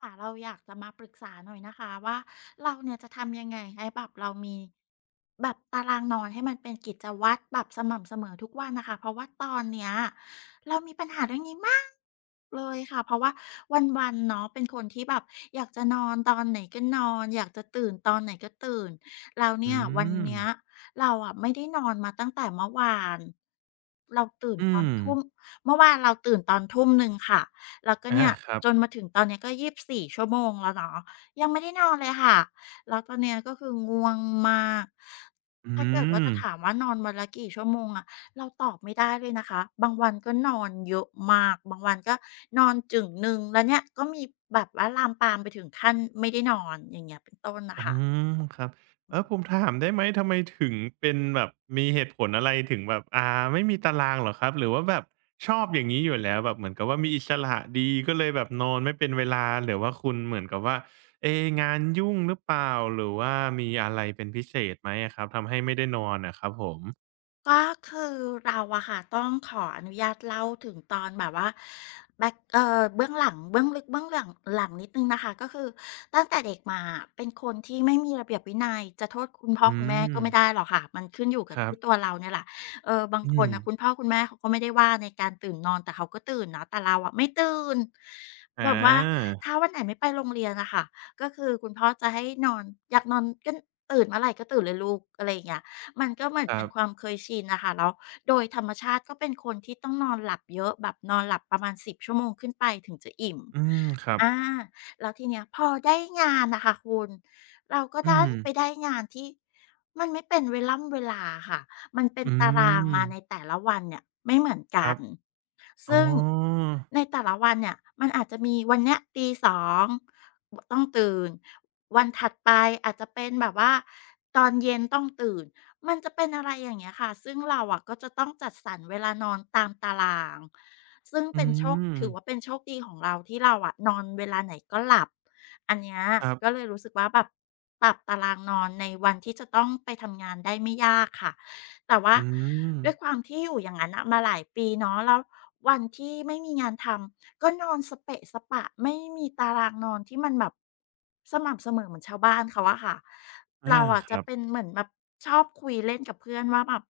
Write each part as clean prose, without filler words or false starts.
ค่ะเราอยากจะมาปรึกษาหน่อยนะคะว่าเราเนี่ยจะทำยังไงให้แบบเรามีแบบตารางนอนให้มันเป็นกิจวัตรแบบสม่ำเสมอทุกวันนะคะเพราะว่าตอนเนี้ยเรามีปัญหาเรื่องนี้มากเลยค่ะเพราะว่าวันๆเนาะเป็นคนที่แบบอยากจะนอนตอนไหนก็นอนอยากจะตื่นตอนไหนก็ตื่นแล้วอืเนี่ยวันมเนี้ยเราอะไม่ได้นอนมาตั้งแต่เมื่อวานเราตื่นอืตอนมทุ่มเมื่อวานเราตื่นตอนทุ่มหนึ่งค่ะ แล้วก็อาเนี่ยครัจนบมาถึงตอนเนี้ยก็24ชั่วโมงแล้วเนาะยังไม่ได้นอนเลยค่ะแล้วตอนเนี้ยก็คือง่วงมากอืถ้าเกิดว่ามจะถามว่านอนวันละกี่ชั่วโมงอะเราตอบไม่ได้เลยนะคะบางวันก็นอนเยอะมากบางวันก็นอนจึงหนึ่งแล้วเนี่ยก็มีแบบว่าลามปามไปถึงขั้นไม่ได้นอนอย่างเงี้ยเป็นต้นนะอ๋อคะ ครับเออผมถามได้ไหม ทำไมถึงเป็นแบบมีเหตุผลอะไรถึงแบบไม่มีตารางเหรอครับหรือว่าแบบชอบอย่างงี้อยู่แล้วแบบเหมือนกับว่ามีอิสระดีก็เลยแบบนอนไม่เป็นเวลาหรือว่าคุณเหมือนกับว่าเอ๊งานยุ่งหรือเปล่าหรือว่ามีอะไรเป็นพิเศษไหมอะครับทำให้ไม่ได้นอนอะครับผมก็คือเราอะค่ะต้องขออนุญาตเล่าถึงตอนแบบว่าแบ็กเบื้องหลังเบื้องลึกเบื้องหลังหลังนิดนึงนะคะก็คือตั้งแต่เด็กมาเป็นคนที่ไม่มีระเบียบวินัยจะโทษคุณพ่ออืคุณแม่ก็มไม่ได้หรอกค่ะมันขึ้นอยู่กัคบรัที่ตัวบเราเนี่ยแหละบางอืคนมนะคุณพ่อคุณแม่เขาก็ไม่ได้ว่าในการตื่นนอนแต่เขาก็ตื่นนะแต่เราอะไม่ตื่นอแบบว่าาถ้าวันไหนไม่ไปโรงเรียนนะคะก็คือคุณพ่อจะให้นอนอยากนอนก็ตื่นเมื่อไหรก็ตื่นเลยลูกอะไรอย่างเงี้ย มันก็เหมือนครัเป็นความบเคยชินนะคะแล้วโดยธรรมชาติก็เป็นคนที่ต้องนอนหลับเยอะแบบนอนหลับประมาณ10ชั่วโมงขึ้นไปถึงจะอิ่มอืมครับอาแล้วทีเนี้ยพอได้งานน่ะค่ะคุณเราก็อืดัมนไปได้งานที่มันไม่เป็นเวล่ำเวลาค่ะมันเป็นอืตารางมาในม แต่ละวันเนี่ยไม่เหมือนคกัรันบอ๋อซึ่งในแต่ละวันเนี่ยมันอาจจะมีวันเนี้ย02.00บต้องตื่นวันถัดไปอาจจะเป็นแบบว่าตอนเย็นต้องตื่น มันจะเป็นอะไรอย่างเงี้ยค่ะ ซึ่งเราอะก็จะต้องจัดสรรเวลานอนตามตาราง ซึ่งอืเป็นโชคมถือว่าเป็นโชคดีของเราที่เราอะนอนเวลาไหนก็หลับ อันเนี้ยครับก็เลยรู้สึกว่าแบบปรับตารางนอนในวันที่จะต้องไปทำงานได้ไม่ยากค่ะ แต่ว่าอืมด้วยความที่อยู่อย่างนั้นน่ะมาหลายปีเนาะแล้ววันที่ไม่มีงานทำก็นอนสะเปะสะปะไม่มีตารางนอนที่มันแบบสม่ำเสมอเหมือนชาวบ้านเขาอะค่ะอาเราอะคจะรับเป็นเหมือนแบบชอบคุยเล่นกับเพื่อนว่าแบบ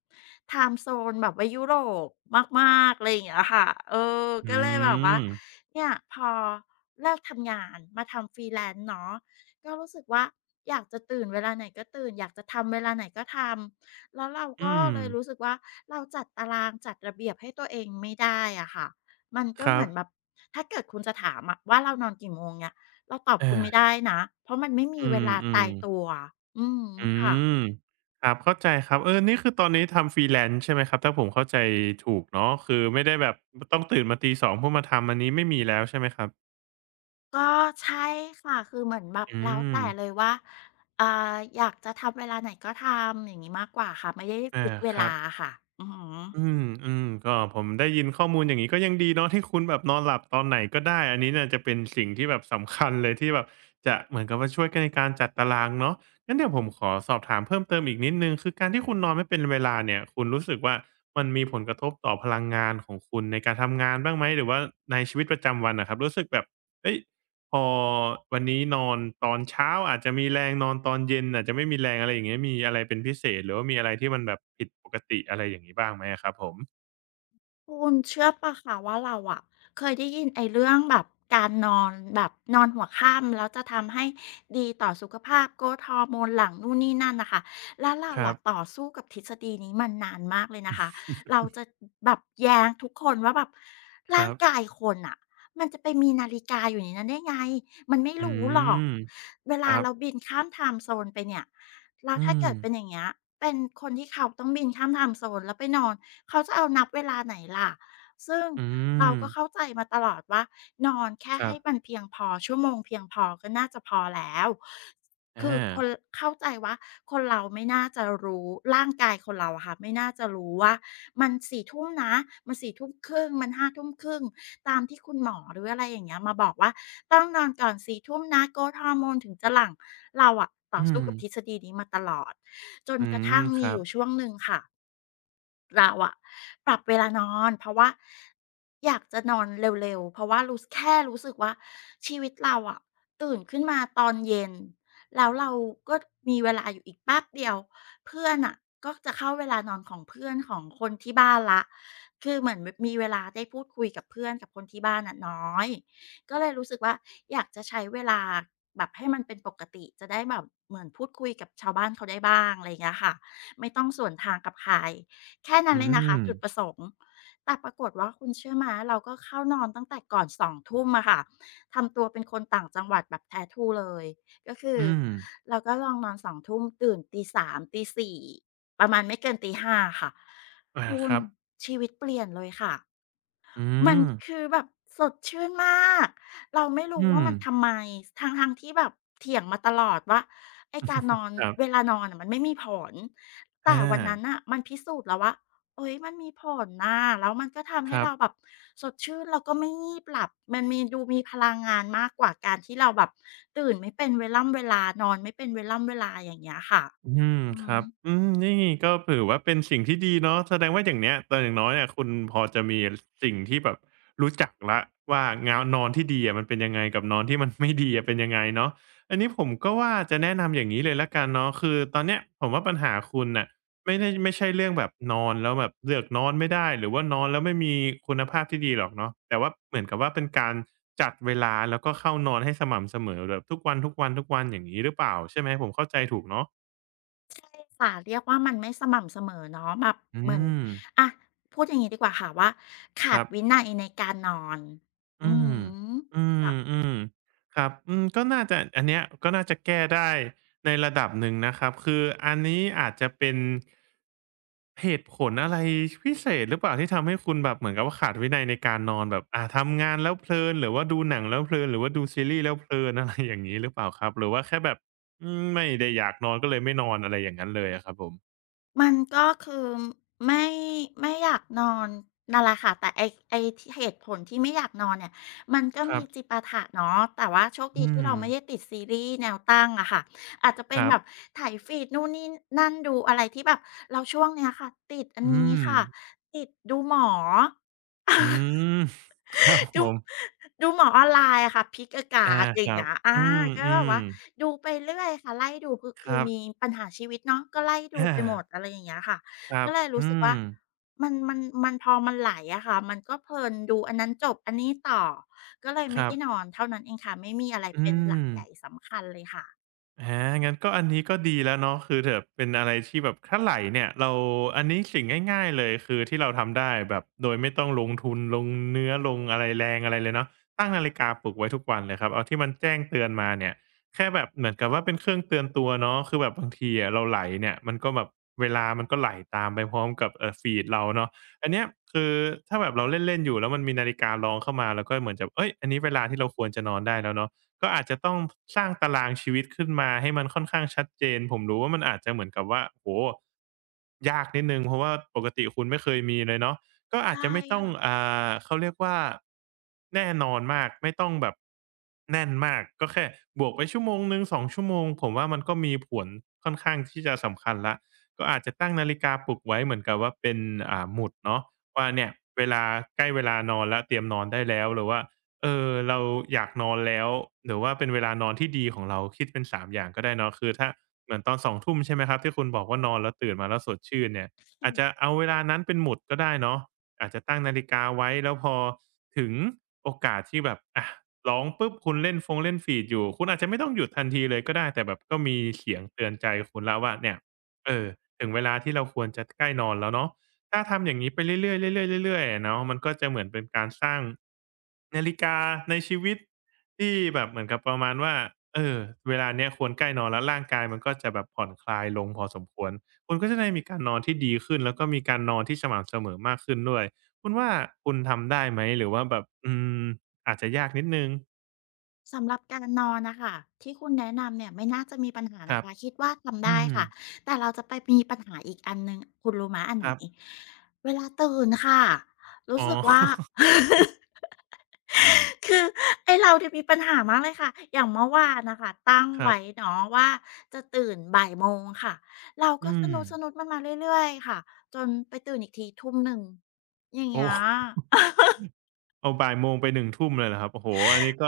ไทม์โซนแบบว่ายุโรปมากๆอะไรอย่างเงี้ยค่ะเอออืก็เลยแบบว่ามเนี่ยพอเลิกทำงานมาทำ freelance เนาะก็รู้สึกว่าอยากจะตื่นเวลาไหนก็ตื่นอยากจะทำเวลาไหนก็ทำ แล้วเราอืก็มเลยรู้สึกว่าเราจัดตารางจัดระเบียบให้ตัวเองไม่ได้อะค่ะมันก็คเหรัมืบอนแบบถ้าเกิดคุณจะถามอะว่าเรานอนกี่โมงเนี่ยเราตอบอาคุณไม่ได้นะเพราะมันไม่มีอืเวลาตามยตัๆวอืออืค่ะมครับ เข้าใจครับเออนี่คือตอนนี้ทำ Freelance ใช่ไหมครับ ถ้าผมเข้าใจถูกเนาะคือไม่ได้แบบต้องตื่นมาตี2เพื่อมาทำอันนี้ไม่มีแล้วใช่ไหมครับก็ใช่ค่ะคือเหมือนแบบอืแล้วมแต่เลยว่าอ่าอยากจะทำเวลาไหนก็ทำอย่างงี้มากกว่าค่ะไม่ได้อาฟิกซ์เวคลารับ ะค่ะอือฮึ อืมอืมก็ผมได้ยินข้อมูลอย่างนี้ก็ยังดีเนาะที่คุณแบบนอนหลับตอนไหนก็ได้อันนี้เนี่ยจะเป็นสิ่งที่แบบสำคัญเลยที่แบบจะเหมือนกับว่าช่วยกันในการจัดตารางเนาะงั้นเดี๋ยวผมขอสอบถามเพิ่มเติมอีกนิดหนึ่งคือการที่คุณนอนไม่เป็นเวลาเนี่ยคุณรู้สึกว่ามันมีผลกระทบต่อพลังงานของคุณในการทำงานบ้างไหมหรือว่าในชีวิตประจำวันนะครับรู้สึกแบบเอ้ย พอวันนี้นอนตอนเช้าอาจจะมีแรงนอนตอนเย็นอาจจะไม่มีแรงอะไรอย่างเงี้ยมีอะไรเป็นพิเศษหรือว่ามีอะไรที่มันแบบผิดปกติอะไรอย่างนี้บ้างไหมอะครับผมคุณเชื่อปล่าคะว่าเราอะเคยได้ยินไอ้เรื่องแบบการนอนแบบนอนหัวค่ำแล้วจะทำให้ดีต่อสุขภาพ GRO ฮอร์โมนหลังนู่นนี่นั่นนะคะแล้วเราครัอะบต่อสู้กับทฤษฎีนี้มานานมากเลยนะคะเราจะแบบแย้งทุกคนว่าแบบคร่ารังบกายคนอะมันจะไปมีนาฬิกาอยู่ในนั้นได้ไงมันไม่อืรู้หรอกมเวคลารับเราบินข้ามไทม์โซนไปเนี่ยแล้วอืถ้ามเกิดเป็นอย่างเงี้ยเป็นคนที่เขาต้องบินข้ามไทม์โซนแล้วไปนอน เขาจะเอานับเวลาไหนล่ะ ซึ่งอืเรามก็เข้าใจมาตลอดว่านอนแค่ครัให้บมันเพียงพอชั่วโมงเพียงพอก็น่าจะพอแล้ว คือคอานเข้าใจว่าคนเราไม่น่าจะรู้ร่างกายคนเราอะค่ะไม่น่าจะรู้ว่ามันส่ทุ่มนะมันส่ทุ่มครึ่งมัน5ทุ่มครึ่งตามที่คุณหมอหรืออะไรอย่างเงี้ยมาบอกว่าต้องนอนก่อนส่ทุ่มนะโกรทฮอร์โมนถึงจะหลั่งเราอะต่ออืสู้มกับทฤษฎีนี้มาตลอดจนอืกระมทั่งคมีรัอบยู่ช่วงหนึ่งค่ะ เราอะปรับเวลานอนเพราะว่าอยากจะนอนเร็วๆเพราะว่ารู้แค่รู้สึกว่าชีวิตเราอะตื่นขึ้นมาตอนเย็นแล้วเราก็มีเวลาอยู่อีกแป๊บเดียวเพื่อนน่ะก็จะเข้าเวลานอนของเพื่อนของคนที่บ้านแล้วคือเหมือนแบบมีเวลาได้พูดคุยกับเพื่อนกับคนที่บ้านน่ะน้อยก็เลยรู้สึกว่าอยากจะใช้เวลาแบบให้มันเป็นปกติจะได้แบบเหมือนพูดคุยกับชาวบ้านเขาได้บ้างอะไรอย่างเงี้ยค่ะไม่ต้องสวนทางกับใคร แค่นั้นอืเลยนะคะมจุดประสงค์แต่ปรากฏว่าคุณเชื่อไหมเราก็เข้านอนตั้งแต่ก่อน2ุ่มอะค่ะทำตัวเป็นคนต่างจังหวัดแบบแท้ทรูเลยก็คืออืมเราก็ลองนอน2ุ่มตื่นตี3ตี4ประมาณไม่เกินตี5ค่ะอาคุคณรับชีวิตเปลี่ยนเลยค่ะ อืมันมคือแบบสดชื่นมากเราไม่รู้อืว่ามมันทำไมทั้งๆที่แบบเถียงมาตลอดว่าไอ้การนอนครัเวบลานอนอะมันไม่มีผลอแต่วันนั้นาน่ะมันพิสูจน์แล้วว่าเฮ้ยมันมีผลน่ะแล้วมันก็ทำคให้รัเราแบบ บสดชื่นแล้วก็ไม่งีบหลับมันมีดูมีพลังงานมากกว่าการที่เราแบบตื่นไม่เป็นเวล่ำเวลานอนไม่เป็นเวล่ำเวลาอย่างเงี้ยค่ะอืมอืคอรับฮึ อืมนี่ก็ถือว่าเป็นสิ่งที่ดีเนาะแสดงว่าอย่างเนี้ยตอนอย่างน้อยเนี่ยคุณพอจะมีสิ่งที่แบบรู้จักแล้วว่างาวนอนที่ดีอะมันเป็นยังไงกับนอนที่มันไม่ดีอะเป็นยังไงเนาะอันนี้ผมก็ว่าจะแนะนำอย่างงี้เลยแล้วกันเนาะคือตอนเนี้ยผมว่าปัญหาคุณน่ะไม่ได้ไม่ใช่เรื่องแบบนอนแล้วแบบเลือกนอนไม่ได้หรือว่านอนแล้วไม่มีคุณภาพที่ดีหรอกเนาะแต่ว่าเหมือนกับว่าเป็นการจัดเวลาแล้วก็เข้านอนให้สม่ำเสมอแบบทุกวันๆๆอย่างงี้หรือเปล่าใช่ไหมผมเข้าใจถูกเนาะ สาเรียกว่ามันไม่สม่ำเสมอเนาะแบบอืเหมือนมอะพูดอย่างนี้ดีกว่าค่ะว่าคขาดรับวินัยในการนอนอือืมมอืมค่ะอืมครับอืมก็น่าจะอันเนี้ยก็น่าจะแก้ได้ในระดับหนึ่งนะครับคืออันนี้อาจจะเป็นเหตุผลอะไรพิเศษหรือเปล่าที่ทำให้คุณแบบเหมือนกับว่าขาดวินัยในการนอนแบบทำงานแล้วเพลินหรือว่าดูหนังแล้วเพลินหรือว่าดูซีรีส์แล้วเพลินอะไรอย่างงี้หรือเปล่าครับหรือว่าแค่แบบอืมไม่ได้อยากนอนก็เลยไม่นอนอะไรอย่างงั้นเลยอะครับผมมันก็คือไม่ไม่อยากนอนนั่นแหละค่ะแต่ไอที่เหตุผลที่ไม่อยากนอนเนี่ยมันก็ครัมีบจิปาถะเนาะแต่ว่าโชคดีอืที่มเราไม่ได้ติดซีรีส์แนวตั้งอะค่ะอาจจะเป็คนรับแบบไยฟีดนู่นนี่นั่นดูอะไรที่แบบเราช่วงเนี้ยค่ะติดอันอืนี้มค่ะติดดูหมอ อื มครับผดู ม ดูหมอออนไลน์อะค่ะ Pick a อา Card อคย่างรับ เงี้ยอาอืก็แบบมว่าๆดูไปเรื่อยค่ะไล่ดูคือคคือรับมีปัญหาชีวิตเนาะก็ไล่ดูอาไปหมดอะไรอย่างเงี้ยค่ะครัก็บ เลยรู้อืสึกว่ามมันมันมันพอมันไหลอะค่ะมันก็เพลินดูอันนั้นจบอันนี้ต่อก็เลยคไม่รัได้นอบ นเท่านั้นเองค่ะไม่มีอะไรอืเป็นหลักม ใหญ่สำคัญเลยค่ะอางั้นก็อันนี้ก็ดีแล้วเนาะคือเถอะเป็นอะไรที่แบบถ้าไหลเนี่ยเราอันนี้สิ่งง่ายๆเลยคือที่เราทำได้แบบโดยไม่ต้องลงทุนลงเนื้อลงอะไรแรงอะไรเลยเนาะตั้งนาฬิกาปลุกไว้ทุกวันเลยครับเอาที่มันแจ้งเตือนมาเนี่ยแค่แบบเหมือนกับว่าเป็นเครื่องเตือนตัวเนาะคือแบบบางทีอะเราไหลเนี่ยมันก็แบบเวลามันก็ไหลตามไปพร้อมกับฟีดเราเนาะอันเนี้ยคือถ้าแบบเราเล่นๆอยู่แล้วมันมีนาฬิการ้องเข้ามาเราก็เหมือนจะเฮ้ยอันนี้เวลาที่เราควรจะนอนได้แล้วเนาะ ก็อาจจะต้องสร้างตารางชีวิตขึ้นมาให้มันค่อนข้างชัดเจนผมรู้ว่ามันอาจจะเหมือนกับว่าโอ้โฮยากนิดหนึ่งเพราะว่าปกติคุณไม่เคยมีเลยเนาะก็อาจใช่ จะไม่ต้องเขาเรียกว่าแน่นอนมากไม่ต้องแบบแน่นมากก็แค่บวกไปชั่วโมงหนึ่ง2ชั่วโมงผมว่ามันก็มีผลค่อนข้างที่จะสำคัญแล้วก็อาจจะตั้งนาฬิกาปลุกไว้เหมือนกับว่าเป็นหมุดเนาะว่าเนี่ยเวลาใกล้เวลานอนแล้วเตรียมนอนได้แล้วหรือว่า เออเราอยากนอนแล้วหรือว่าเป็นเวลานอนที่ดีของเราคิดเป็นสามอย่างก็ได้เนาะคือถ้าเหมือนตอนสองทุ่มใช่ไหมครับที่คุณบอกว่านอนแล้วตื่นมาแล้วสดชื่นเนี่ยอาจจะเอาเวลานั้นเป็นหมุดก็ได้เนาะอาจจะตั้งนาฬิกาไว้แล้วพอถึงโอกาสที่แบบอะร้องปุ๊บคุณเล่นฟงเล่น feed อยู่คุณอาจจะไม่ต้องหยุดทันทีเลยก็ได้แต่แบบก็มีเสียงเตือนใจคุณแล้วว่าเนี่ยเออถึงเวลาที่เราควรจะใกล้นอนแล้วเนาะ ถ้าทำอย่างนี้ไปเรื่อยๆเรื่อยๆเรื่อยๆเนาะมันก็จะเหมือนเป็นการสร้างนาฬิกาในชีวิตที่แบบเหมือนกับประมาณว่าเออเวลาเนี้ยควรใกล้นอนแล้วร่างกายมันก็จะแบบผ่อนคลายลงพอสมควรคุณก็จะได้มีการนอนที่ดีขึ้นแล้วก็มีการนอนที่สม่ำเสมอมากขึ้นด้วยคุณว่าคุณทำได้ไหมหรือว่าแบบอืมอาจจะยากนิดนึงสำหรับการนอนนะคะที่คุณแนะนำเนี่ยไม่น่าจะมีปัญหาคนะรับคะคิดว่าทำอืได้มค่ะแต่เราจะไปมีปัญหาอีกอันหนึ่งคุณรู้ไหมอันคไหนรับเวลาตื่นค่ะรู้อ๋อ สึกว่า คือไอเราจะี่มีปัญหามากเลยค่ะอย่างเมื่อวานนะคะตั้งครัไว้บเนาะว่าจะตื่นบ่ายโมงค่ะเราอืก็สมนุกสนุๆมันมาเรื่อยๆค่ะจนไปตื่นอีกทีทุ่มหนึ่งอย่างโอเงี้ย ้ เอาบ่ายโมงไปหนึ่งทุ่มเลยเหรอครับโอ้โฮอันนี้ก็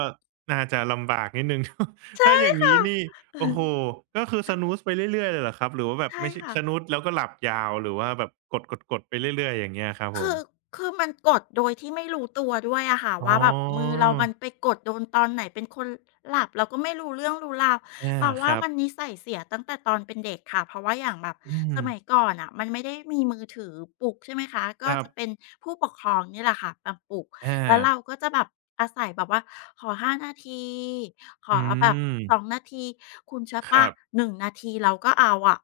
น่าจะลำบากนิดหนึ่ง ถ้าอ ย่างงี้ค่ะ นี่ โอ้โฮ ก็คือ snooze ไปเรื่อยๆเลยเหรอครับ หรือว่าแบบใช่ไม่ใช่ ค่ะ snooze แล้วก็หลับยาวหรือว่าแบบกดๆๆไปเรื่อยๆอย่างเงี้ยครับผคืมอคือมันกดโดยที่ไม่รู้ตัวด้วยอะค่ะอ๋ว่าแบบมืออเรามันไปกดโดนตอนไหนเป็นคนหลับเราก็ไม่รู้เรื่องรู้ราวอาเราคว่ารับมันนิสัยเสียตั้งแต่ตอนเป็นเด็กค่ะเพราะว่าอย่างแบบอืมสมัยก่อนน่ะมันไม่ได้มีมือถือปลุกใช่ไหมคะคก็รับจะเป็นผู้ปกครองนี่แหละค่ะมาปลุกอแล้วเราาก็จะแบบอาศัยแบบว่าขอห้านาทีขอือแบบม2นาทีคุณเชื่อคเปล่ารับ 1นงนาทีเราก็เอาอะ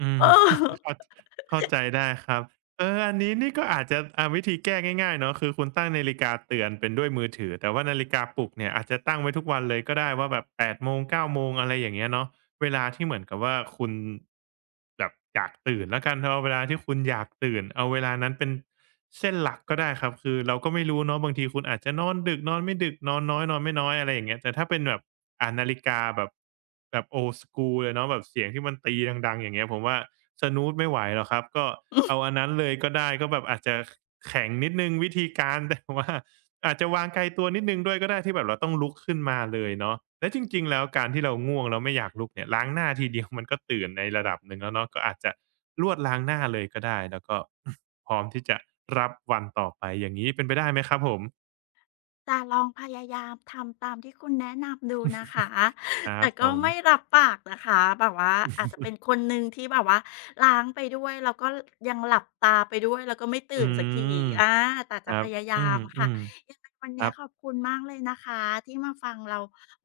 อืเอม อ เข้าเข้าใจได้ครับเอออันนี้นี่ก็อาจจะวิธีแก้ง่ายๆเนาะคือคุณตั้งนาฬิกาเตือนเป็นด้วยมือถือแต่ว่านาฬิกาปลุกเนี่ยอาจจะตั้งไว้ทุกวันเลยก็ได้ว่าแบบ8โมง9โมงอะไรอย่างเงี้ยเนาะ เวลาที่เหมือนกับว่าคุณแบบอยากตื่นแล้วกันเอาเวลาที่คุณอยากตื่นเอาเวลานั้นเป็นเส้นหลักก็ได้ครับคือเราก็ไม่รู้เนาะบางทีคุณอาจจะนอนดึกนอนไม่ดึกนอนน้อยนอนไม่น้อยอะไรอย่างเงี้ยแต่ถ้าเป็นแบบอ่านนาฬิกาแบบแบบ o อส s ูเลยเนาะแบบเสียงที่มันตีดังๆอย่างเงี้ยผมว่า s น o o ไม่ไหวหรอกครับก็เอาอันนั้นเลยก็ได้ก็แบบอาจจะแข็งนิดนึงวิธีการ แต่ว่า อาจจะวางไกลตัวนิดนึงด้วยก็ได้ที่แบบเราต้องลุกขึ้นมาเลยเนาะและจริงๆแล้วการที่เราง่วงแล้วไม่อยากลุกเนี่ยล้างหน้าทีเดียวมันก็ตื่นในระดับหนึ่งแล้วเนาะก็อาจจะลวดล้างหน้าเลยก็ได้แล้วก็ พร้อมที่จะรับวันต่อไปอย่างงี้เป็นไปได้ไหมครับผมจะลองพยายามทำตามที่คุณแนะนำดูนะคะ ครัแต่บผก็มไม่รับปากนะคะแบบว่าอาจจะเป็นคนหนึ่งที่แบบว่าล้างไปด้วยแล้วก็ยังหลับตาไปด้วยแล้วก็ไม่อืตื่นสักทีมอาแต่คจะรัพบยาอืยามมอืค่ะมยังไงวันคเนี้รัยบขอบคุณมากเลยนะคะที่มาฟังเรา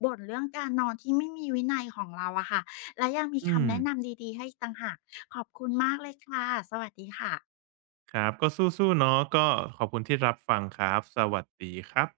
บ่นเรื่องการนอนที่ไม่มีวินัยของเราอะค่ะและยังมีอืคำมแนะนำดีๆให้อีกต่างหากขอบคุณมากเลยค่ะสวัสดีค่ะครับก็สู้ๆเนาะก็ขอบคุณที่รับฟังครับสวัสดีครับ